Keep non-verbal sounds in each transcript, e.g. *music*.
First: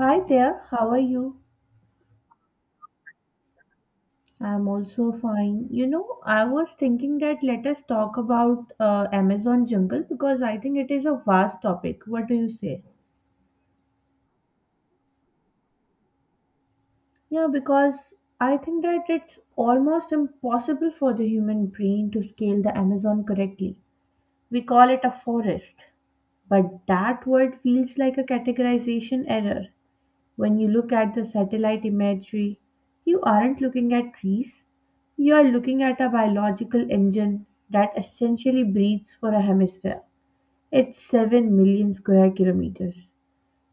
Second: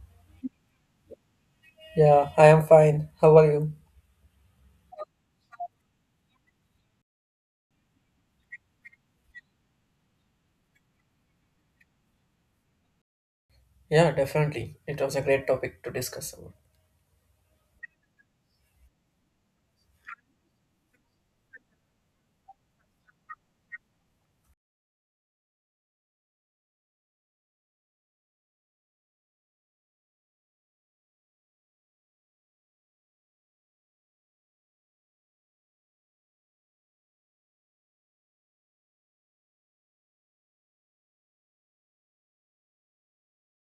Hi there, how are you? Yeah, I am fine. How are you? I'm also fine. I was thinking that let us talk about Amazon jungle because I think it is a vast topic. What do you say? Yeah, definitely. It was a great topic to discuss about. Yeah, because I think that it's almost impossible for the human brain to scale the Amazon correctly. We call it a forest, but that word feels like a categorization error. When you look at the satellite imagery, you aren't looking at trees, you are looking at a biological engine that essentially breathes for a hemisphere. It's 7 million square kilometers.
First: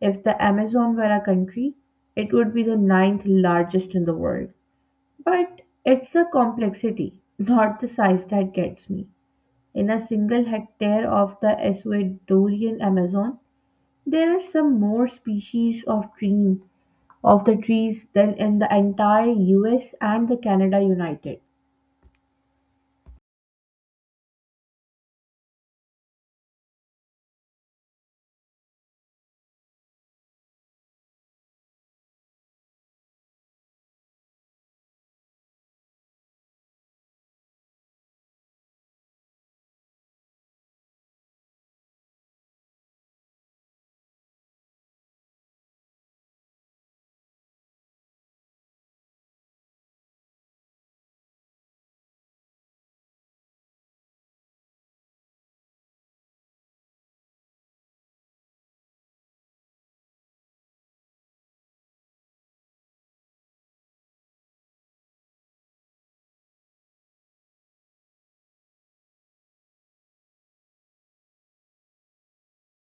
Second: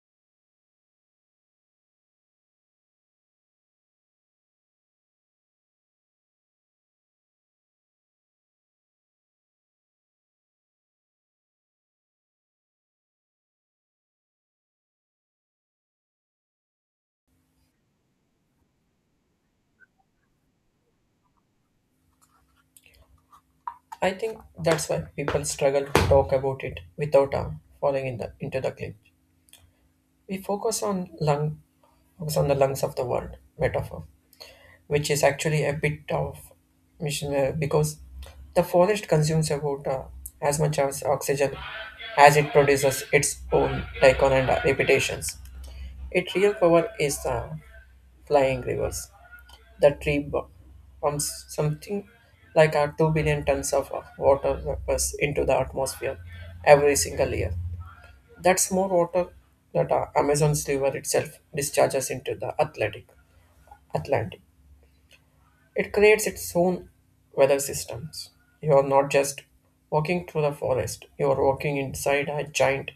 If the Amazon were a country, it would be the ninth largest in the world. But it's the complexity, not the size, that gets me. In a single hectare of the Ecuadorian Amazon, there are some more species of dream of the trees than in the entire US and the Canada united. I think that's why people struggle to talk about it without falling in the into the clinch. We focus on the lungs of the world metaphor, which is actually a bit of mission because the forest consumes about as much as oxygen as it produces its own icon and reputations. Its real power is flying rivers. The tree pumps something like 2 billion tons of water vapors into the atmosphere every single year. That's more water that Amazon's river itself discharges into the Atlantic. It creates its own weather systems. You are not just walking through the forest, you are walking inside a giant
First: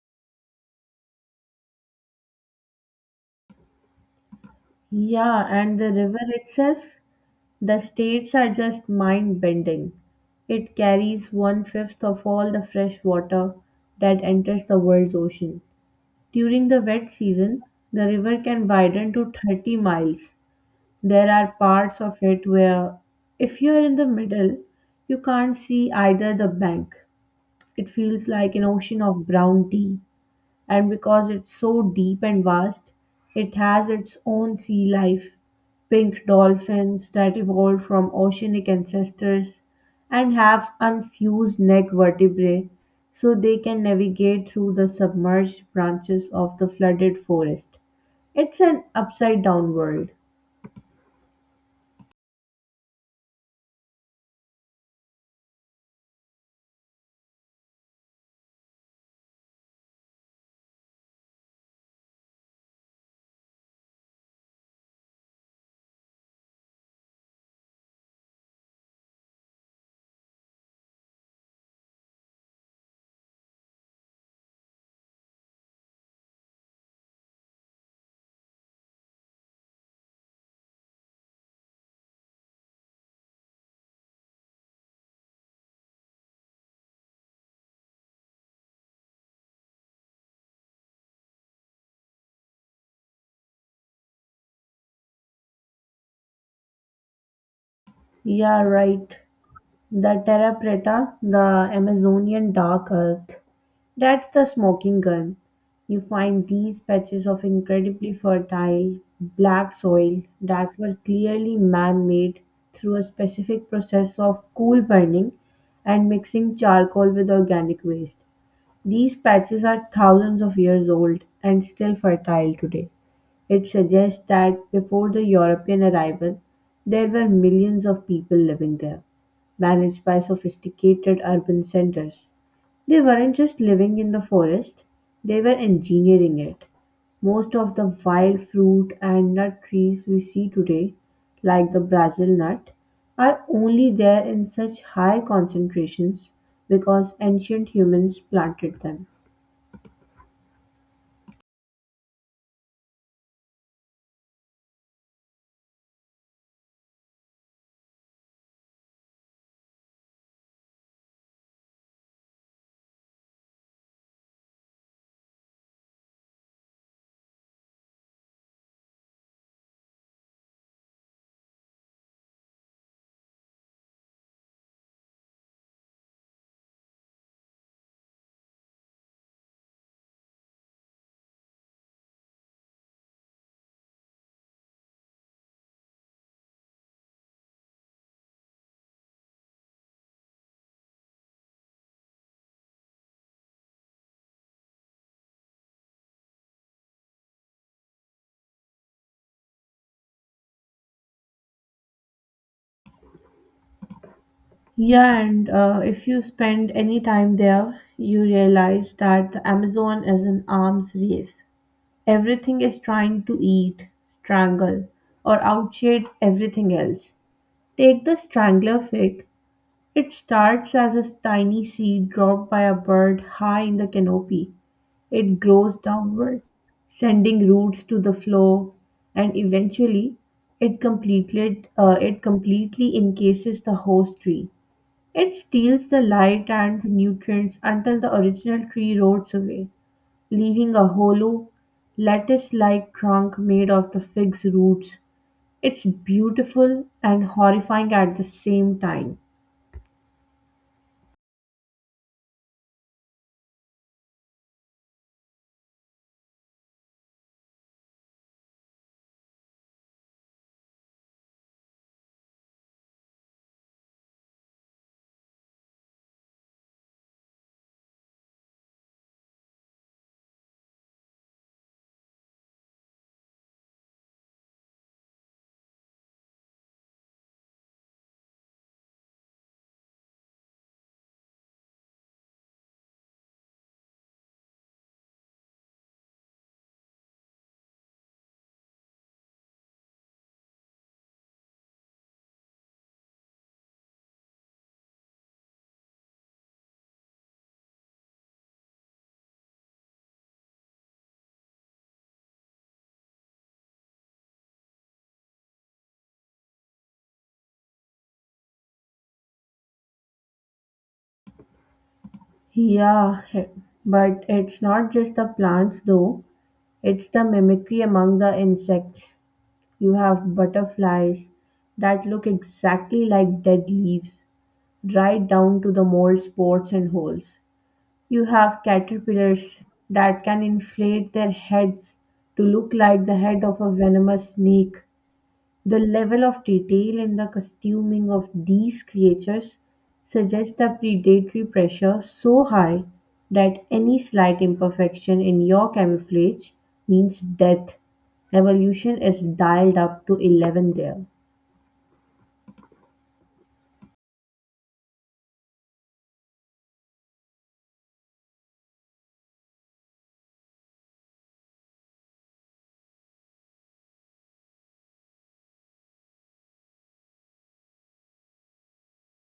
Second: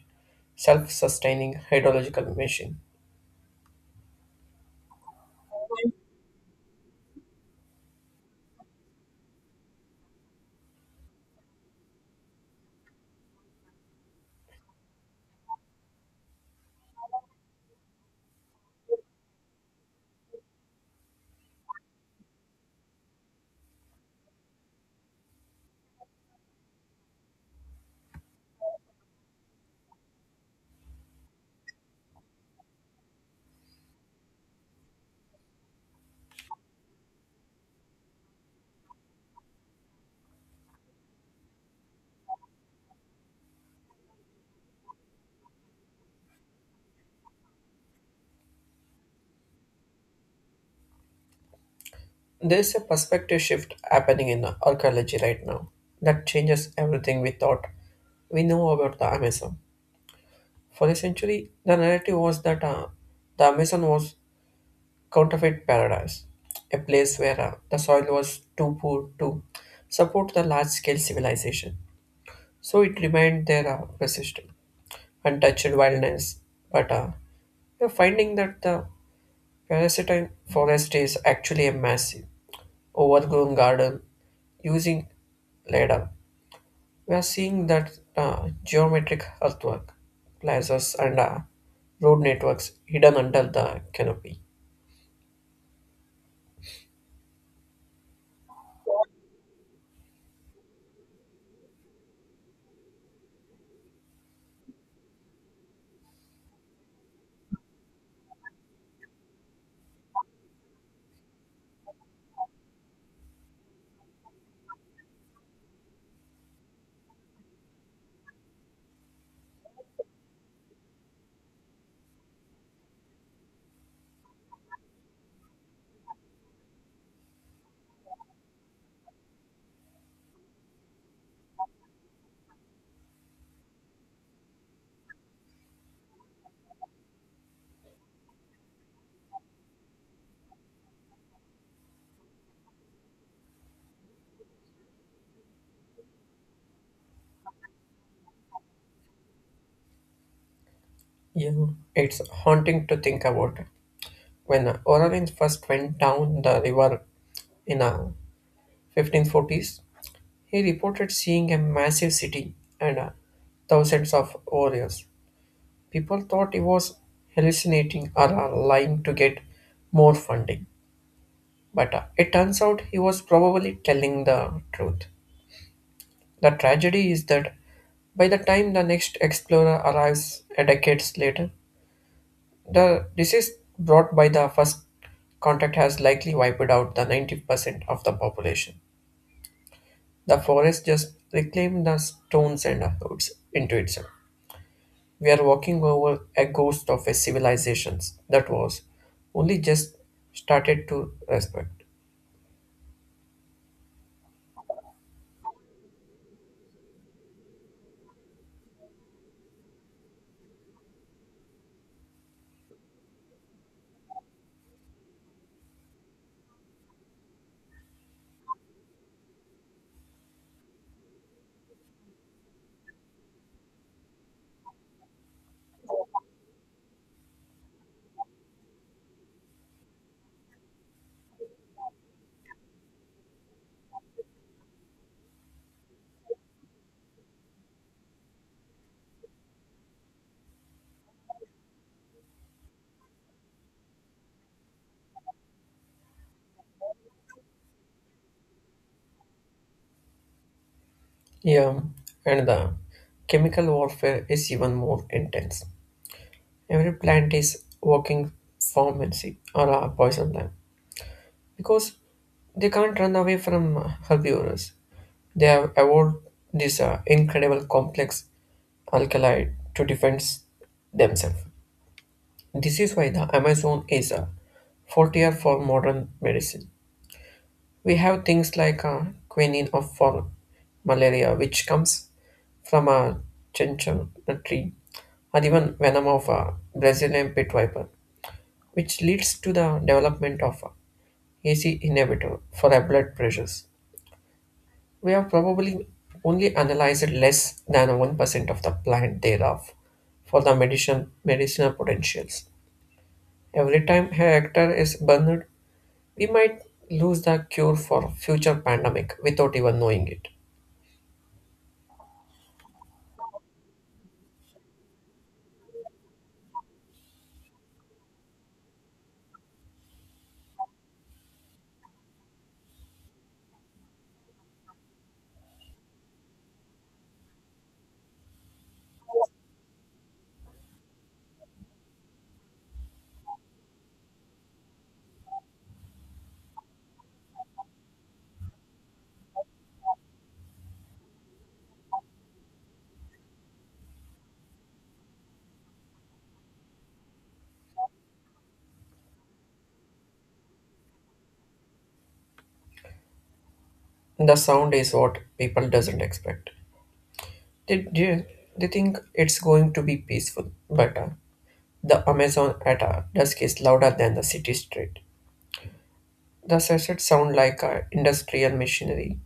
self sustaining hydrological machine. Yeah, and the river itself, the states are just mind bending. It carries one fifth of all the fresh water that enters the world's ocean. During the wet season, the river can widen to 30 miles. There are parts of it where, if you are in the middle, you can't see either the bank. It feels like an ocean of brown tea. And because it's so deep and vast, it has its own sea life, pink dolphins that evolved from oceanic ancestors and have unfused neck vertebrae so they can navigate through the submerged branches of the flooded forest. It's an upside down world. There's a perspective shift happening in archaeology right now that changes everything we thought we know about the Amazon. For a century, the narrative was that the Amazon was counterfeit paradise, a place where the soil was too poor to support the large-scale civilization. So it remained there persistent, untouched wilderness. But we're finding that the parasitic forest is actually a massive overgrown garden using ladder. We are seeing that geometric earthwork, plazas, and road networks hidden under the canopy. Yeah, right. The Terra Preta, the Amazonian dark earth, that's the smoking gun. You find these patches of incredibly fertile black soil that were clearly man made through a specific process of coal burning and mixing charcoal with organic waste. These patches are thousands of years old and still fertile today. It suggests that before the European arrival, there were millions of people living there, managed by sophisticated urban centers. They weren't just living in the forest, they were engineering it. Most of the wild fruit and nut trees we see today, like the Brazil nut, are only there in such high concentrations because ancient humans planted them. Yeah, it's haunting to think about. When Orleans first went down the river in the 1540s, he reported seeing a massive city and thousands of warriors. People thought he was hallucinating or lying to get more funding. But it turns out he was probably telling the truth. The tragedy is that by the time the next explorer arrives a decades later, the disease brought by the first contact has likely wiped out the 90% of the population. The forest just reclaimed the stones and woods into itself. We are walking over a ghost of a civilization that was only just started to respect. Yeah, and if you spend any time there, you realize that the Amazon is an arms race. Everything is trying to eat, strangle, or outshade everything else. Take the strangler fig. It starts as a tiny seed dropped by a bird high in the canopy. It grows downward, sending roots to the floor, and eventually, it completely encases the host tree. It steals the light and the nutrients until the original tree rots away, leaving a hollow, lattice-like trunk made of the fig's roots. It's beautiful and horrifying at the same time. Yeah, and the chemical warfare is even more intense. Every plant is working pharmacy or a poison lamp because they can't run away from herbivores. They have evolved this incredible complex alkaloid to defend themselves. This is why the Amazon is a frontier for modern medicine. We have things like quinine of for malaria, which comes from a chinchon tree, or even venom of a Brazilian pit viper, which leads to the development of a ACE inhibitor for our blood pressures. We have probably only analyzed less than 1% of the plant thereof for the medicinal potentials. Every time a hectare is burned, we might lose the cure for future pandemic without even knowing it. Yeah, but it's not just the plants though, it's the mimicry among the insects. You have butterflies that look exactly like dead leaves, right down to the mold spots and holes. You have caterpillars that can inflate their heads to look like the head of a venomous snake. The level of detail in the costuming of these creatures suggests a predatory pressure so high that any slight imperfection in your camouflage means death. Evolution is dialed up to 11 there. The sound is what people doesn't expect. They, they, they think it's going to be peaceful, but the Amazon at dusk is louder than the city street. The sessions sound like industrial machinery,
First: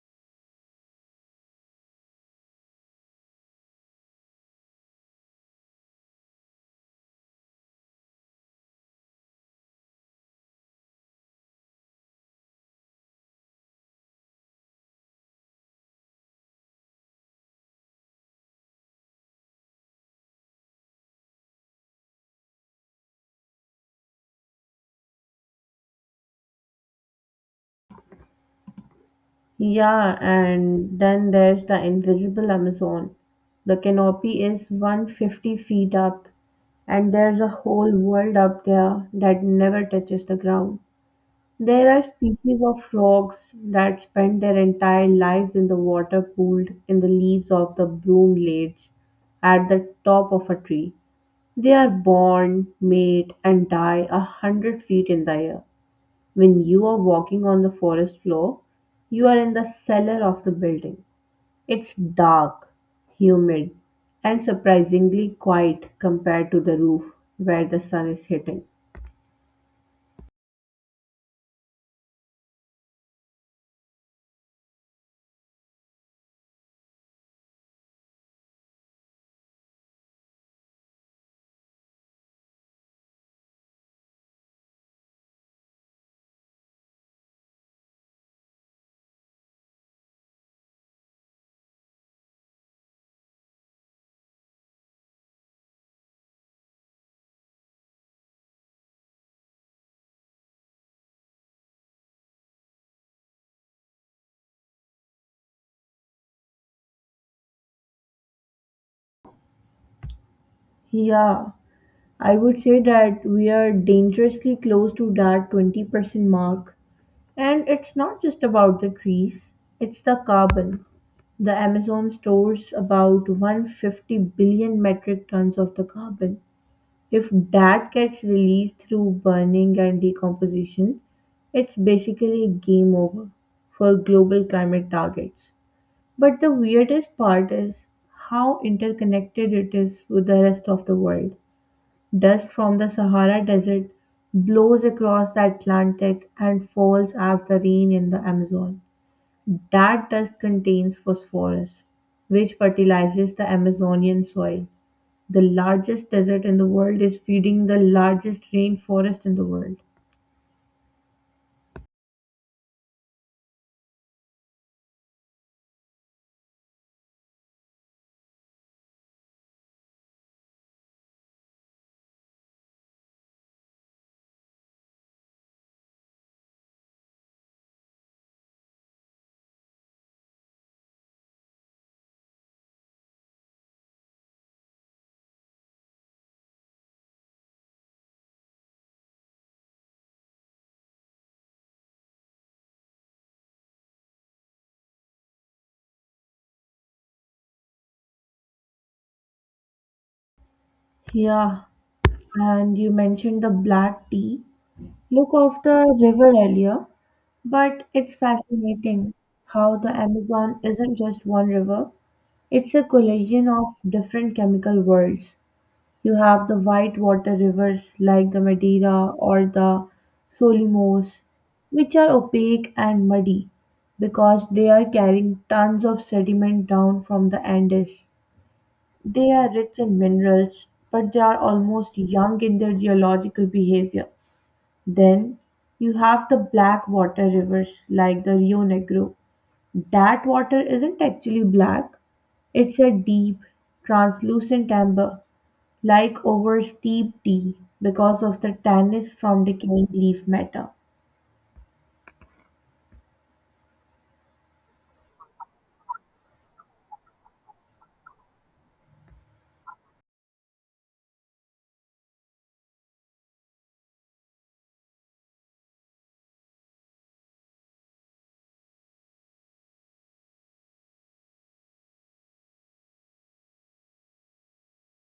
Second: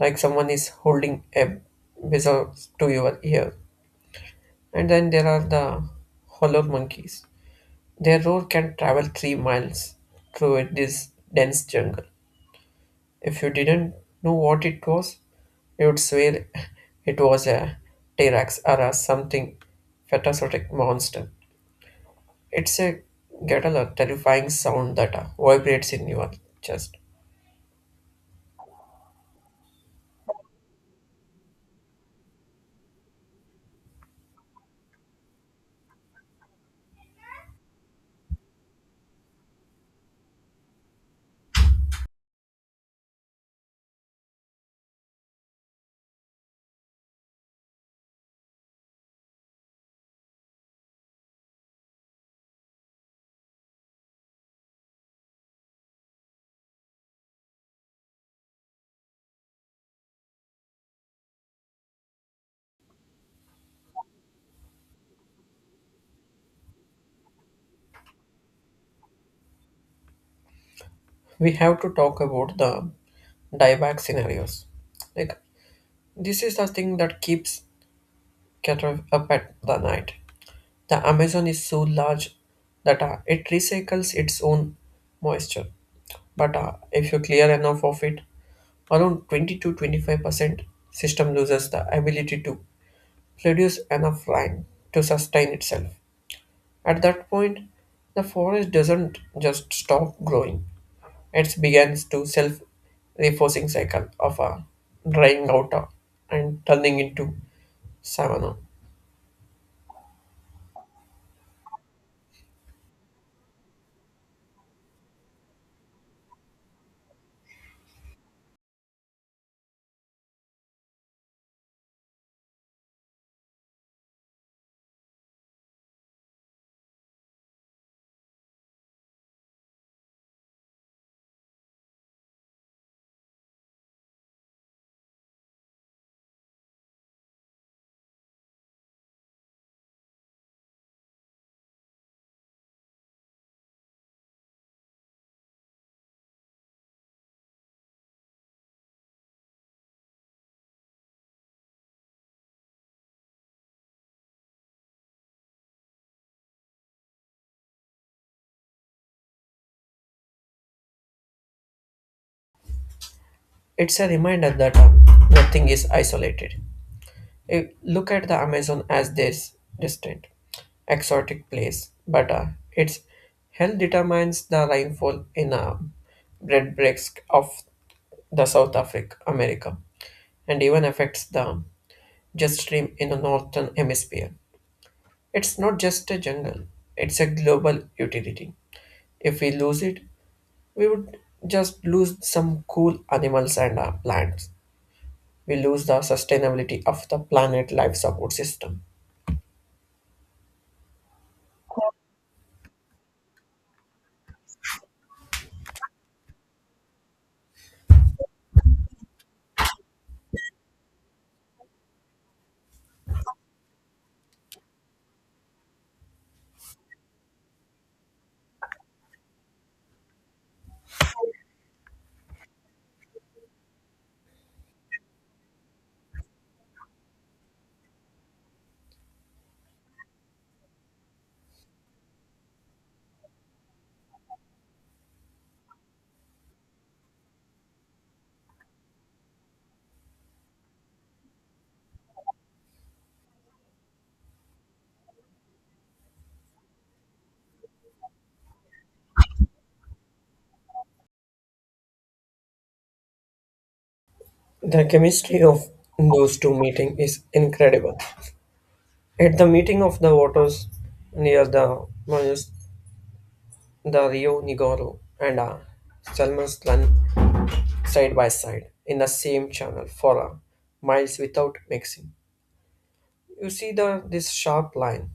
like someone is holding a whistle to your ear. And then there are the hollow monkeys. Their roar can travel 3 miles through this dense jungle. If you didn't know what it was, you'd swear it was a T-Rex or a something fantastic monster. It's a guttural, terrifying sound that vibrates in your chest. Yeah, and then there's the invisible Amazon. The canopy is 150 feet up, and there's a whole world up there that never touches the ground. There are species of frogs that spend their entire lives in the water pooled in the leaves of the broom broomlades at the top of a tree. They are born, mate, and die 100 feet in the air. When you are walking on the forest floor, you are in the cellar of the building. It's dark, humid, and surprisingly quiet compared to the roof where the sun is hitting. We have to talk about the dieback scenarios. Like this is the thing that keeps Cater up at the night. The Amazon is so large that it recycles its own moisture. But if you clear enough of it, around 20 to 25% system loses the ability to produce enough rain to sustain itself. At that point, the forest doesn't just stop growing. It begins to self reinforcing cycle of drying out and turning into savanna. Yeah, I would say that we are dangerously close to that 20% mark. And it's not just about the trees, it's the carbon. The Amazon stores about 150 billion metric tons of the carbon. If that gets released through burning and decomposition, it's basically game over for global climate targets. But the weirdest part is how interconnected it is with the rest of the world. Dust from the Sahara Desert blows across the Atlantic and falls as the rain in the Amazon. That dust contains phosphorus, which fertilizes the Amazonian soil. The largest desert in the world is feeding the largest rainforest in the world. It's a reminder that nothing is isolated. Look at the Amazon as this distant, exotic place, but its health determines the rainfall in bread of the South Africa, America, and even affects the jet stream in the northern hemisphere. It's not just a jungle; it's a global utility. If we lose it, we would just lose some cool animals and plants we lose the sustainability of the planet life support system. Yeah, and you mentioned the black tea. Look of the river earlier, but it's fascinating how the Amazon isn't just one river, it's a collision of different chemical worlds. You have the white water rivers like the Madeira or the Solomos, which are opaque and muddy because they are carrying tons of sediment down from the Andes. They are rich in minerals, but they are almost young in their geological behavior. Then you have the black water rivers like the Rio Negro, that water isn't actually black, it's a deep, translucent amber, like over steep tea, because of the tannins from decaying leaf matter. The chemistry of those two meeting is incredible. At the meeting of the waters near the Manus, the Rio Nigoro and Salmon's run side by side in the same channel for miles without mixing. You see the this sharp line,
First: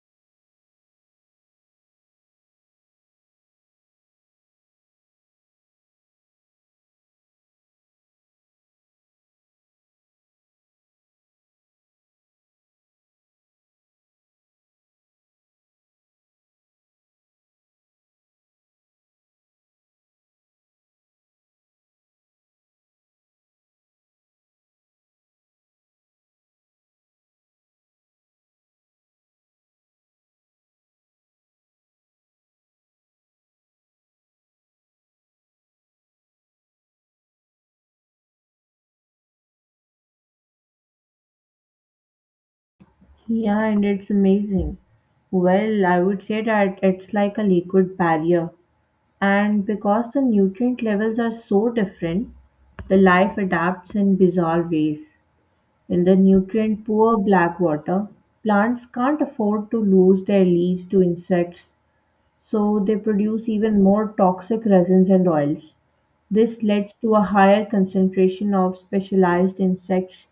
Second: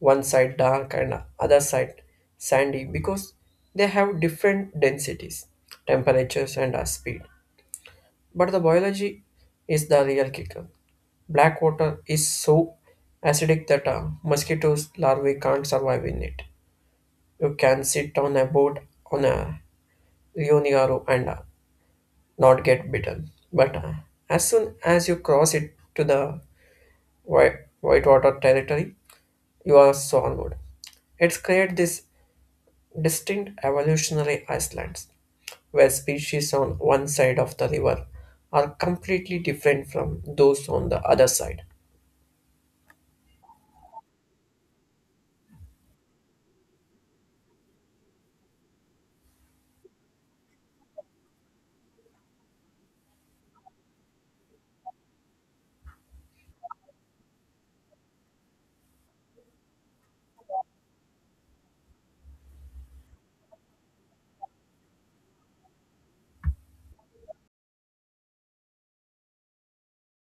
one side dark and other side sandy because they have different densities, temperatures and speed. But the biology is the real kicker. Black water is so acidic that mosquitoes larvae can't survive in it. You can sit on a boat on a Rio Negro and not get bitten. But as soon as you cross it to the whitewater territory, you are swallowed. It's created this distinct evolutionary islands where species on one side of the river are completely different from those on the other side. Yeah, and it's amazing. Well, I would say that it's like a liquid barrier. And because the nutrient levels are so different, the life adapts in bizarre ways. In the nutrient poor black water, plants can't afford to lose their leaves to insects so they produce even more toxic resins and oils. This leads to a higher concentration of specialized insects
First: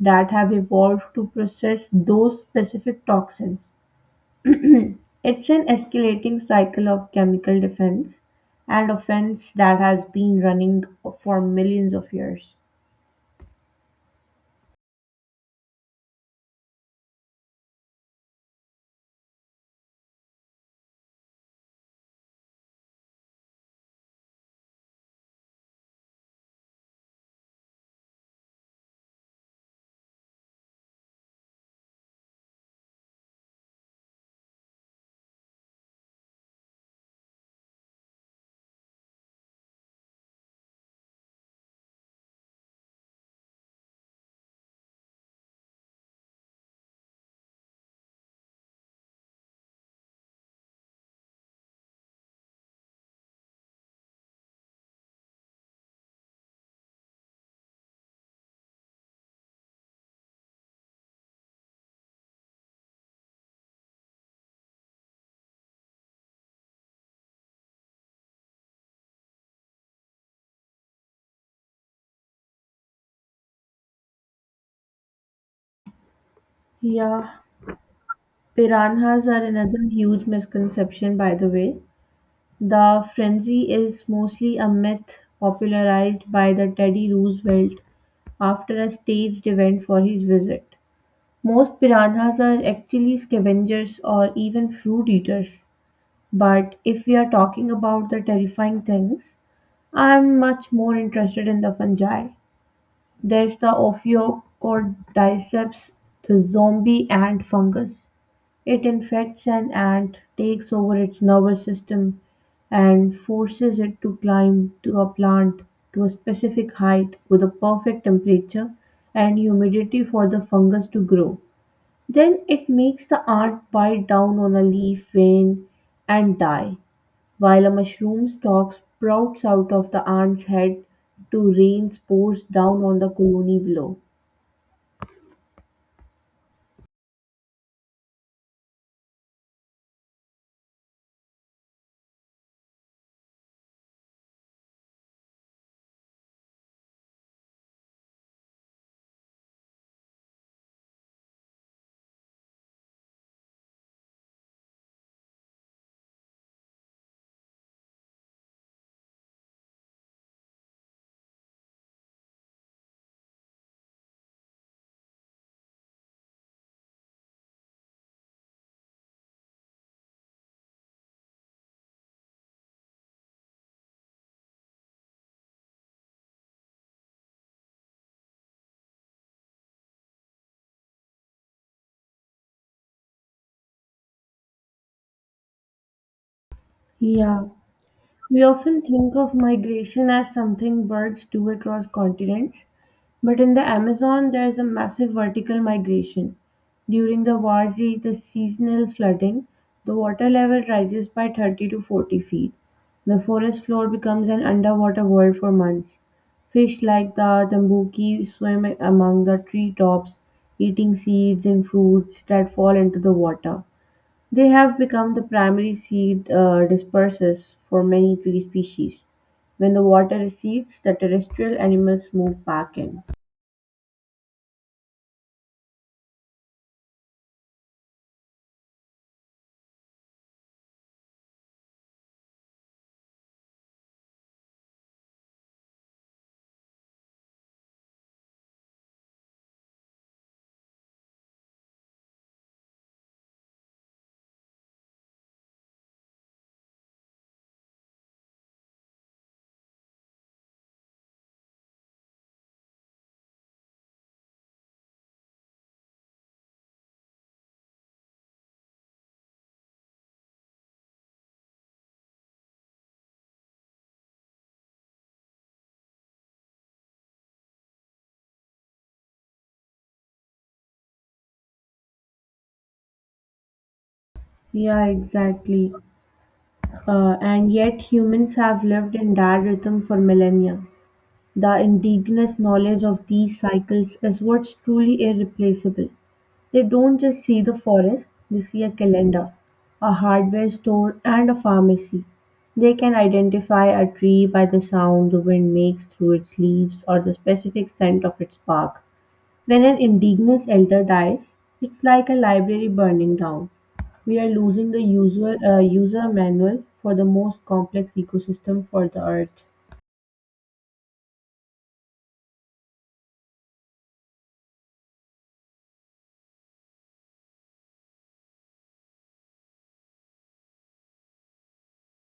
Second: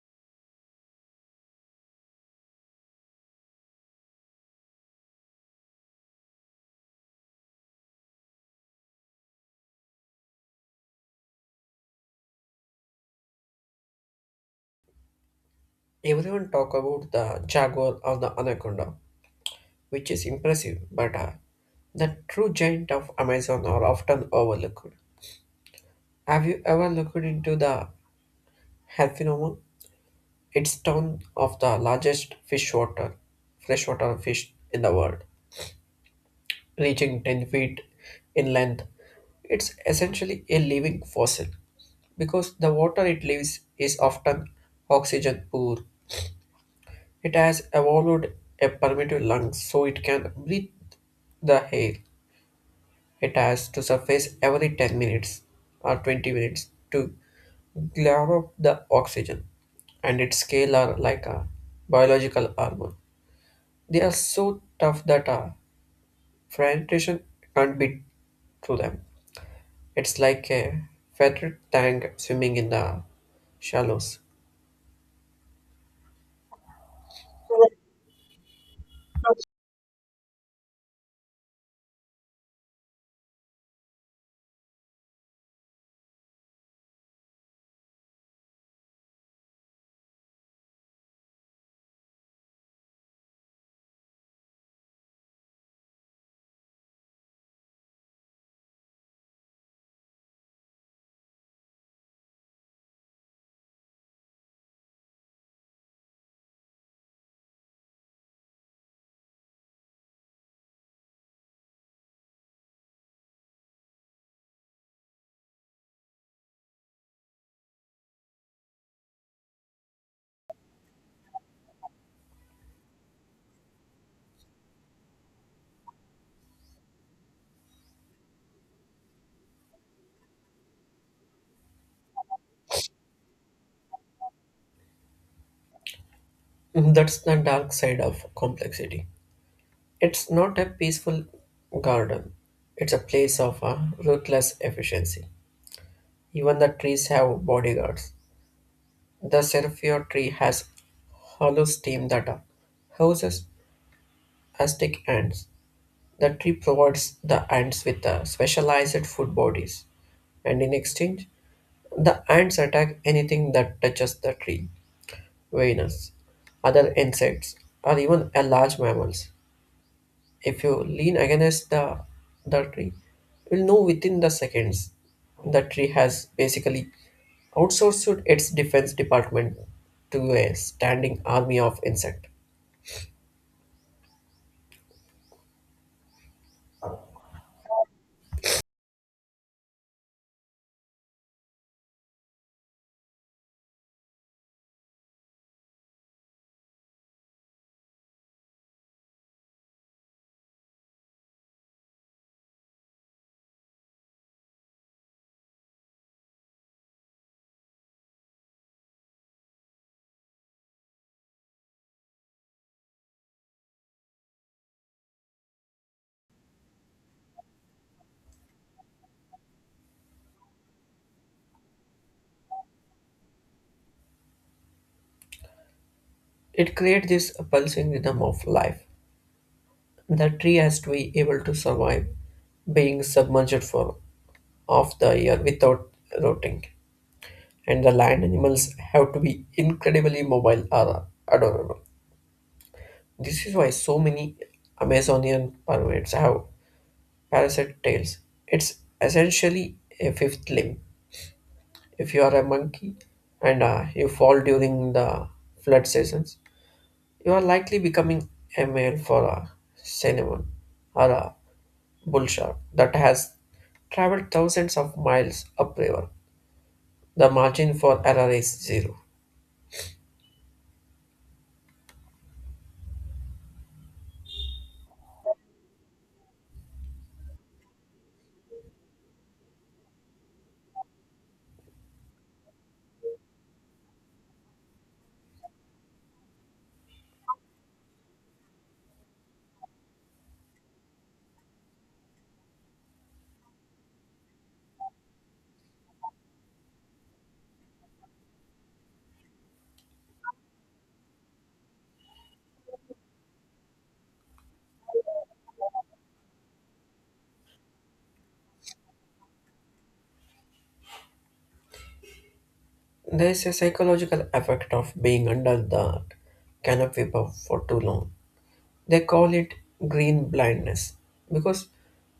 that have evolved to process those specific toxins. It's an escalating cycle of chemical defense and offense that has been running for millions of years. Everyone talk about the jaguar or the anaconda, which is impressive, but the true giant of Amazon are often overlooked. Have you ever looked into the Harpinoma? It's town of the largest freshwater fish in the world, reaching 10 feet in length. It's essentially a living fossil because the water it lives is often oxygen poor. It has evolved a permeable lung so it can breathe the air. It has to surface every 10 minutes or 20 minutes to grab up the oxygen, and its scale are like a biological armor. They are so tough that a fragmentation can't be through them. It's like a feathered tank swimming in the shallows. Yeah, piranhas are another huge misconception, by the way. The frenzy is mostly a myth popularized by the Teddy Roosevelt after a staged event for his visit. Most piranhas are actually scavengers or even fruit eaters. But if we are talking about the terrifying things, I'm much more interested in the fungi. There's the Ophiocordyceps, the zombie ant fungus. It infects an ant, takes over its nervous system, and forces it to climb to a plant to a specific height with a perfect temperature and humidity for the fungus to grow. Then it makes the ant bite down on a leaf vein and die. While a mushroom stalk sprouts out of the ant's head to rain spores down on the colony below. *laughs* That's the dark side of complexity. It's not a peaceful garden. It's a place of a ruthless efficiency. Even the trees have bodyguards. The seraphio tree has hollow stem that houses astic ants. The tree provides the ants with specialized food bodies, and in exchange, the ants attack anything that touches the tree, Venus, other insects, or even a large mammals. If you lean against the tree, you'll know within the seconds. The tree has basically outsourced its defense department to a standing army of insect. Yeah. We often think of migration as something birds do across continents, but in the Amazon there is a massive vertical migration. During the Warzi, the seasonal flooding, the water level rises by 30 to 40 feet. The forest floor becomes an underwater world for months. Fish like the tambuki swim among the treetops, eating seeds and fruits that fall into the water. They have become the primary seed dispersers for many tree species. When the water recedes, the terrestrial animals move back in. It creates this pulsing rhythm of life. The tree has to be able to survive being submerged for half the year without rotting. And the land animals have to be incredibly mobile or adorable. This is why so many Amazonian primates have parasite tails. It's essentially a fifth limb. If you are a monkey and you fall during the flood seasons, you are likely becoming a male for a cinnamon or a bull shark that has traveled thousands of miles upriver. The margin for error is zero. Yeah, exactly. And yet, humans have lived in that rhythm for millennia. The indigenous knowledge of these cycles is what's truly irreplaceable. They don't just see the forest, they see a calendar, a hardware store, and a pharmacy. They can identify a tree by the sound the wind makes through its leaves or the specific scent of its bark. When an indigenous elder dies, it's like a library burning down. We are losing the user manual for the most complex ecosystem for the earth. There is a psychological effect of being under the canopy above for too long. They call it green blindness because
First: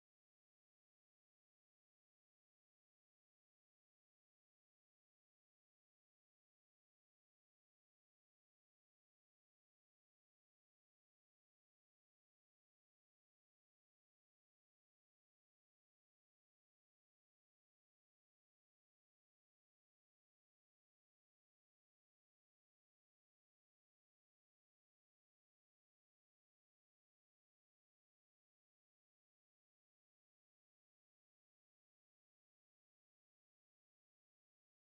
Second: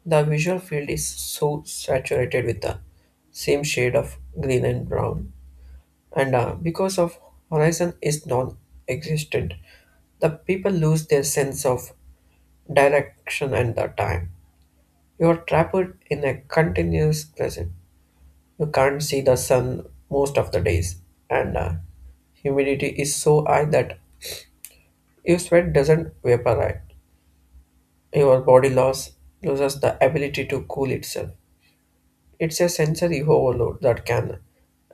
the visual field is so saturated with the same shade of green and brown. And because of horizon is non-existent, the people lose their sense of direction and the time. You are trapped in a continuous present. You can't see the sun most of the days, and humidity is so high that your sweat doesn't vaporize. Your body loss loses the ability to cool itself. It's a sensory overload that can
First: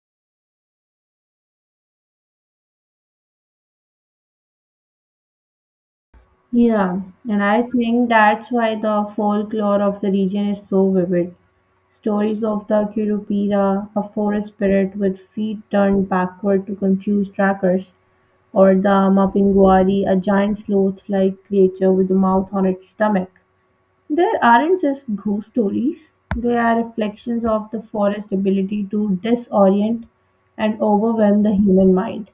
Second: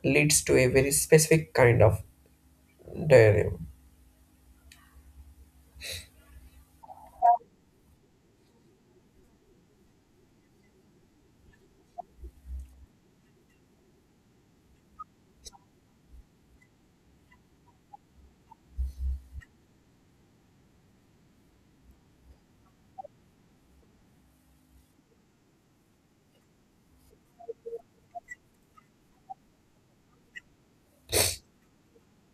leads to a very specific kind of diarrhea. Yeah, and I think that's why the folklore of the region is so vivid. Stories of the Curupira, a forest spirit with feet turned backward to confuse trackers, or the Mapinguari, a giant sloth like creature with a mouth on its stomach. There aren't just ghost stories, they are reflections of the forest's ability to disorient and overwhelm the human mind.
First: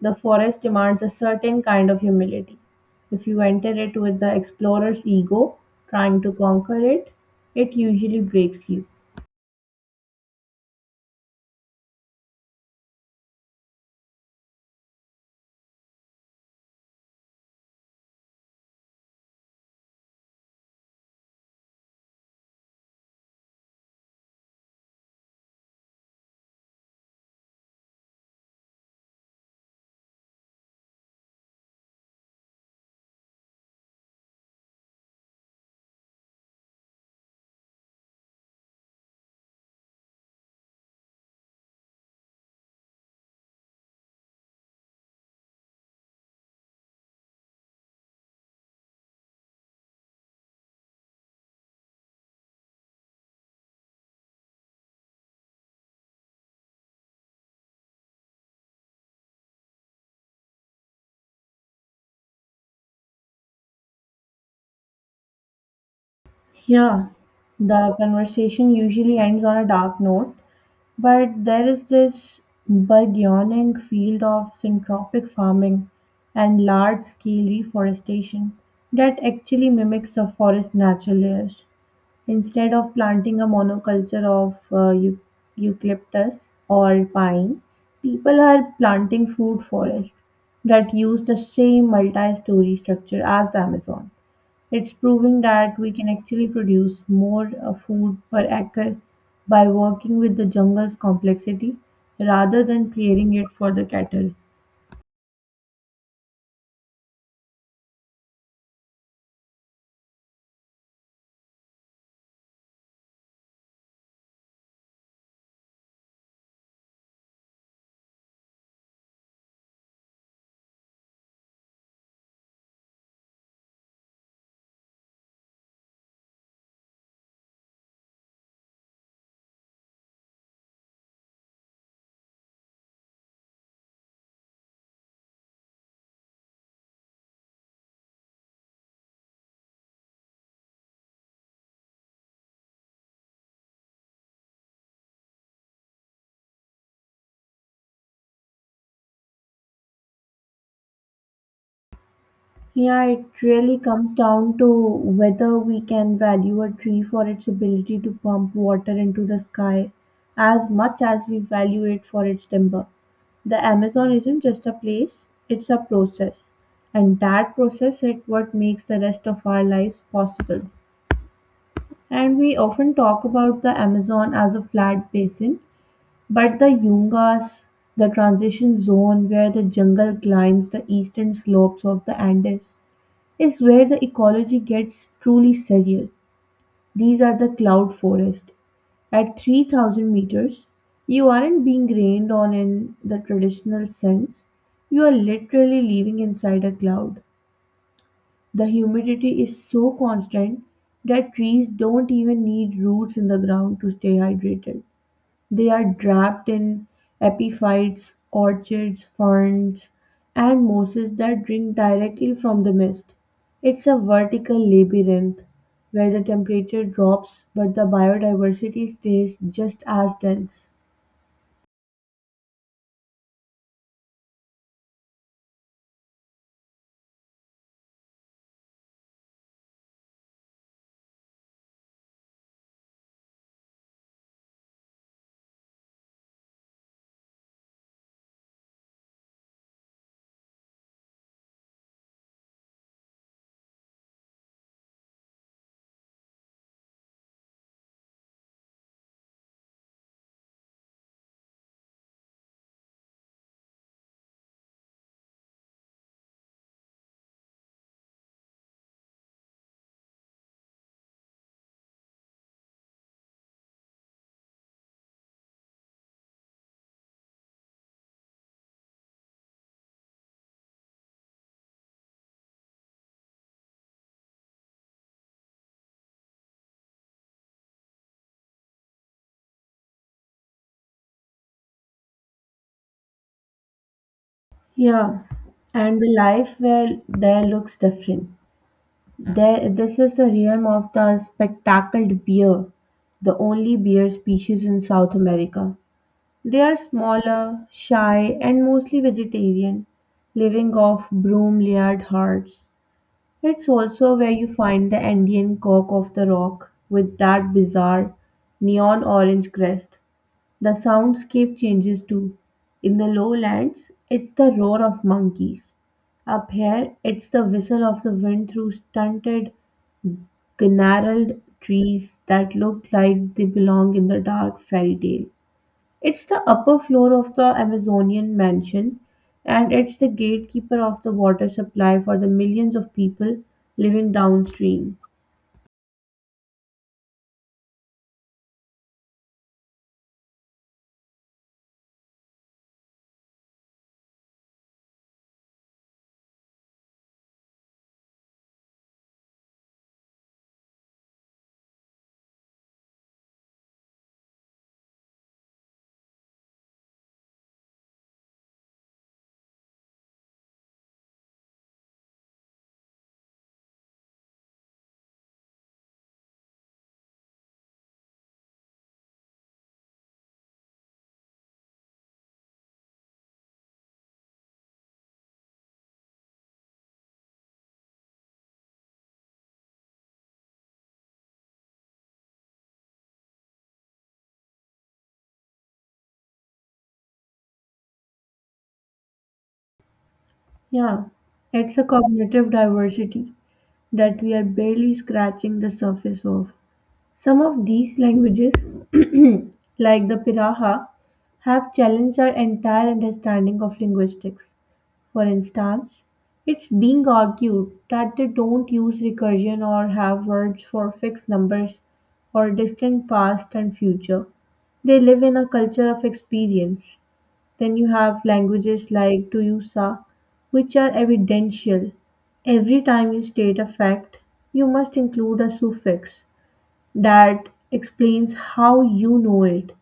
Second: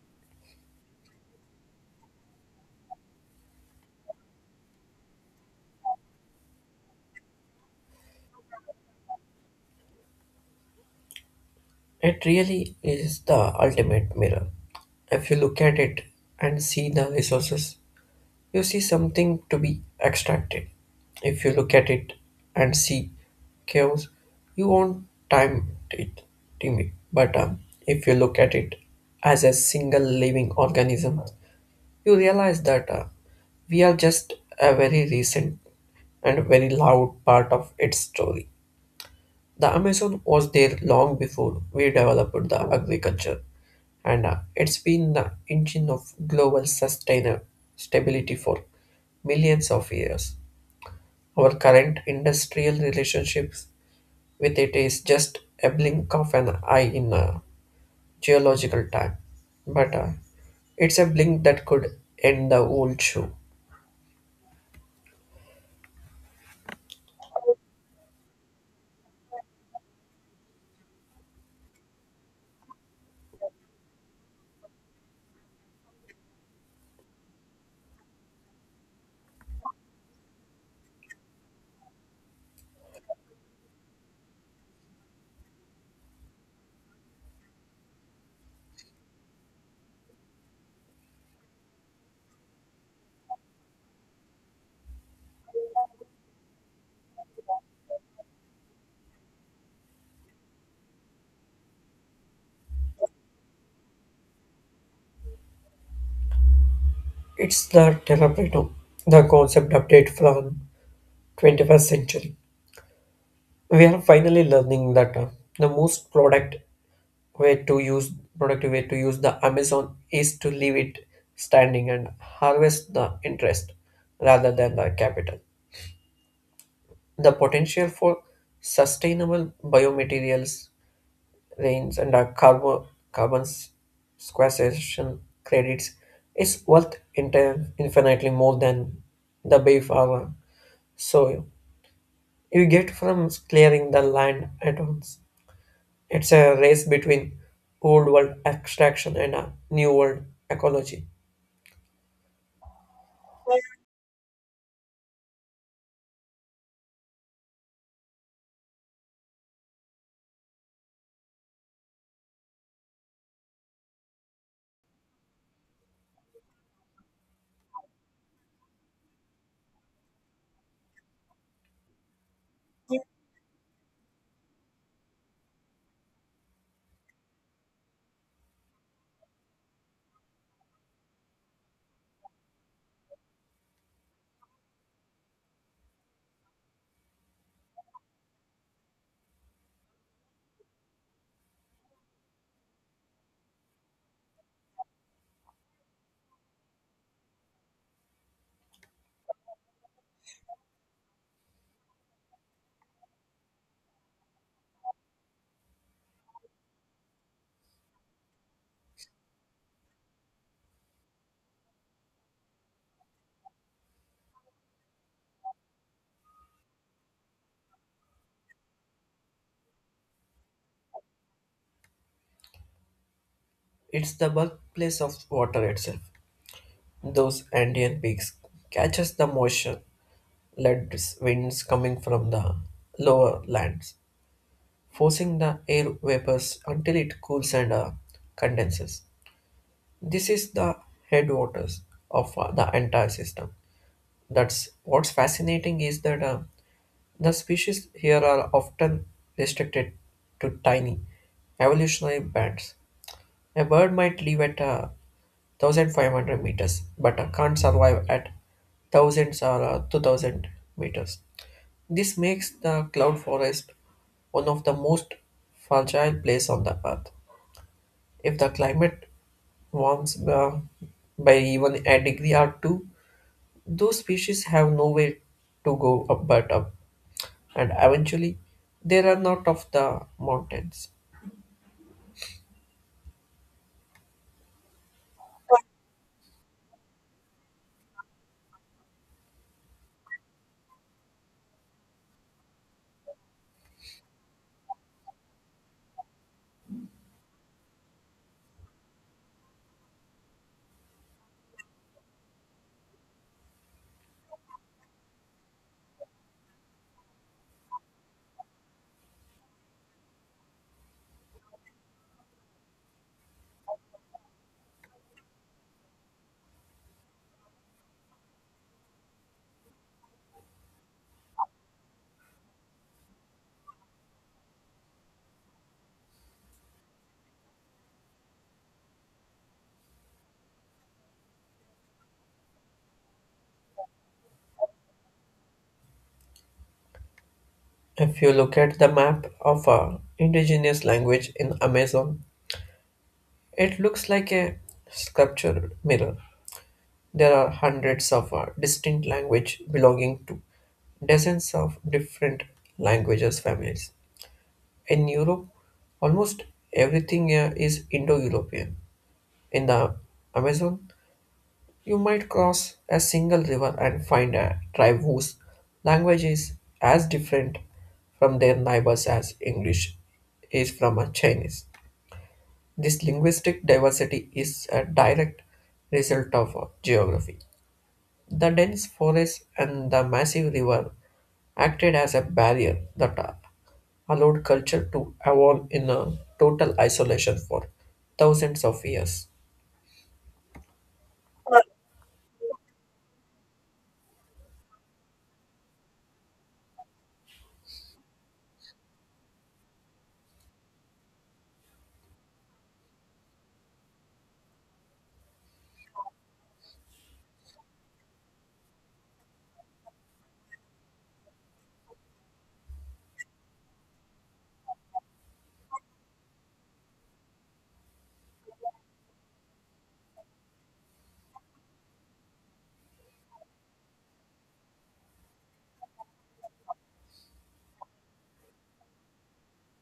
The forest demands a certain kind of humility. If you enter it with the explorer's ego, trying to conquer it, it usually breaks you. It really is the ultimate mirror. If you look at it and see the resources, you see something to be extracted. If you look at it and see chaos, you won't time it, Timmy. But if you look at it as a single living organism, you realize that we are just a very recent and very loud part of its story. The Amazon was there long before we developed the agriculture, and it's been the engine of global sustainable stability for millions of years. Our current industrial relationships with it is just a blink of an eye in a geological time, but it's a blink that could end the whole show. Yeah, the conversation usually ends on a dark note, but there is this burgeoning field of syntropic farming and large scale reforestation that actually mimics the forest natural layers. Instead of planting a monoculture of eucalyptus or pine, people are planting food forests that use the same multi story structure as the Amazon. It's proving that we can actually produce more food per acre by working with the jungle's complexity rather than clearing it for the cattle. It's the Terraprito, the concept update from 21st century. We are finally learning that the most way to use productive way to use the Amazon is to leave it standing and harvest the interest rather than the capital. The potential for sustainable biomaterials, rains, and carbon sequestration credits is worth infinitely more than the beef hour. So you get from clearing the land at once. It's a race between old world extraction and a new world ecology. Yeah, it really comes down to whether we can value a tree for its ability to pump water into the sky as much as we value it for its timber. The Amazon isn't just a place, it's a process. And that process is what makes the rest of our lives possible. And we often talk about the Amazon as a flat basin, but the Yungas, the transition zone where the jungle climbs the eastern slopes of the Andes, is where the ecology gets truly surreal. These are the cloud forest. At 3,000 meters, you aren't being rained on in the traditional sense. You are literally living inside a cloud. The humidity is so constant that trees don't even need roots in the ground to stay hydrated. They are trapped in epiphytes, orchids, ferns, and mosses that drink directly from the mist. It's a vertical labyrinth where the temperature drops but the biodiversity stays just as dense. It's the birthplace of water itself. Those Andean peaks catches the moisture led winds coming from the lower lands, forcing the air vapors until it cools and condenses. This is the headwaters of the entire system. That's what's fascinating is that the species here are often restricted to tiny evolutionary bands. A bird might live at 1500 meters but can't survive at thousands or 2000 meters. This makes the cloud forest one of the most fragile place on the earth. If the climate warms by even a degree or two, those species have nowhere to go up but up, and eventually they run out of the mountains. Yeah, and the life where there looks different. There, this is the realm of the spectacled bear, the only bear species in South America. They are smaller, shy, and mostly vegetarian, living off broom layered hearts. It's also where you find the Andean cock of the rock with that bizarre neon orange crest. The soundscape changes too. In the lowlands, it's the roar of monkeys. Up here, it's the whistle of the wind through stunted the gnarled trees that look like they belong in the dark fairy tale. It's the upper floor of the Amazonian mansion, and it's the gatekeeper of the water supply for the millions of people living downstream. If you look at the map of a indigenous language in Amazon, it looks like a sculptural mirror. There are hundreds of distinct language belonging to dozens of different languages families. In Europe, almost everything is Indo-European. In the Amazon, you might cross a single river and find a tribe whose language is as different from their neighbors as English is from a Chinese. This linguistic diversity is a direct result of geography. The dense forest and the massive river acted as a barrier that allowed culture to evolve in a total isolation for thousands of years. Yeah, it's a cognitive diversity that we are barely scratching the surface of. Some of these languages, *clears throat* like the Piraha, have challenged our entire understanding of linguistics. For instance, it's being argued that they don't use recursion or have words for fixed numbers or distant past and future. They live in a culture of experience. Then you have languages like Tuyusa, which are evidential. Every time you state a fact, you must include a suffix that explains how you know it.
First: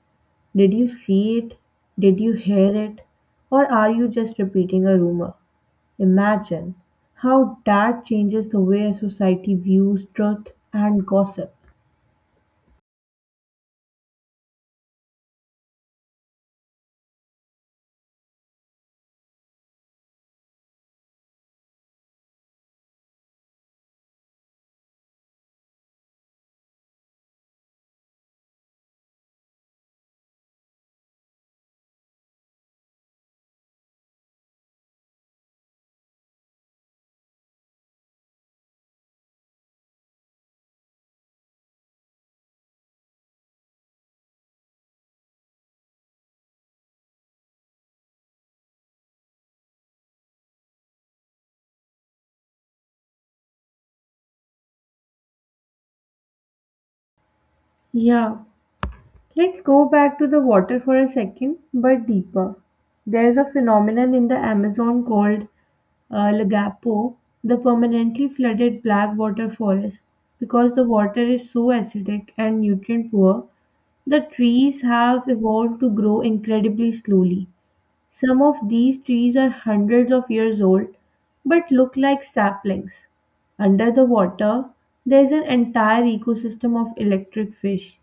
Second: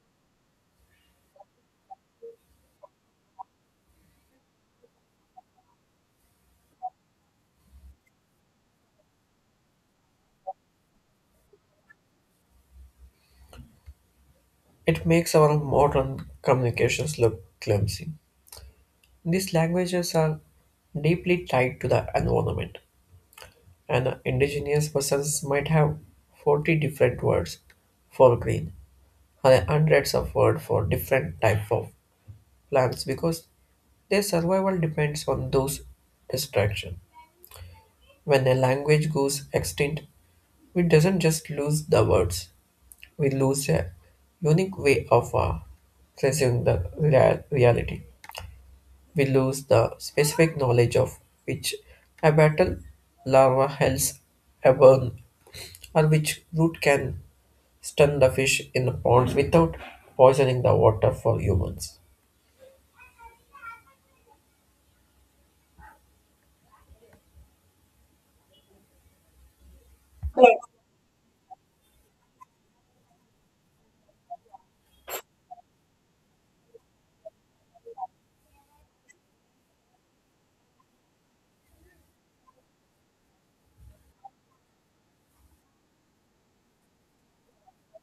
Did you see it? Did you hear it? Or are you just repeating a rumor? Imagine how that changes the way society views truth and gossip. It makes our modern communications look clumsy. These languages are deeply tied to the environment. An indigenous persons might have 40 different words for green and hundreds of words for different type of plants because their survival depends on those distractions. When a language goes extinct, we doesn't just lose the words, we lose a unique way of perceiving the reality. We lose the specific knowledge of which habitable larva helps abound or which root can stun the Yeah, fish in the pond let's without go back to the poisoning the water for a water for second, humans. but deeper. There's a phenomenon in the Amazon called Lagapo, the permanently flooded black water forest. Because the water is so acidic and nutrient poor, the trees have evolved to grow incredibly slowly. Some of these trees are hundreds of years old but look like saplings. Under the water, there is an entire ecosystem of electric fish.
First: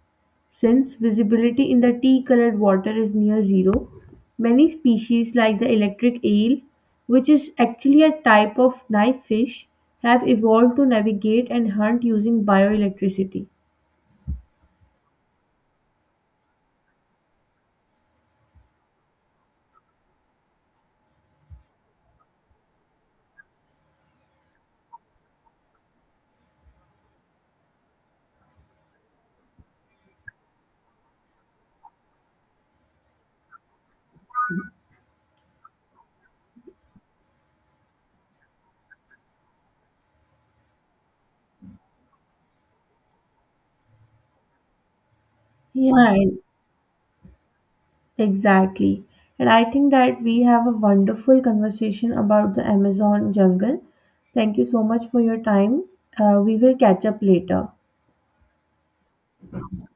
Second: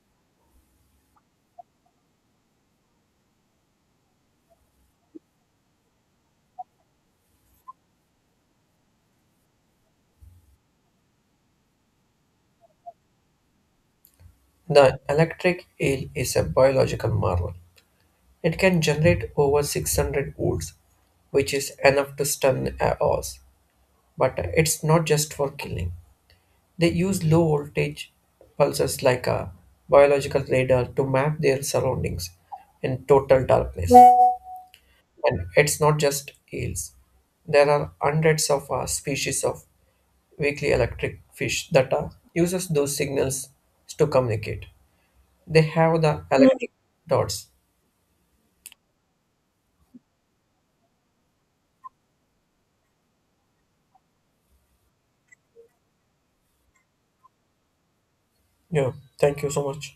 Since visibility in the tea colored water is near zero, many species like the electric eel, which is actually a type of knife fish, have evolved to navigate and hunt using bioelectricity. The electric eel is a biological marvel. It can generate over 600 volts, which is enough to stun a horse. But it's not just for killing. They use low voltage pulses like a biological radar to map their surroundings in total darkness. And it's not just eels. There are hundreds of species of weakly electric fish that uses those signals to communicate. They have Yeah, the electric dots. exactly. And I think that we have a wonderful conversation about the Amazon jungle. Thank you so much for your time. We will catch up later. Yeah, thank you so much.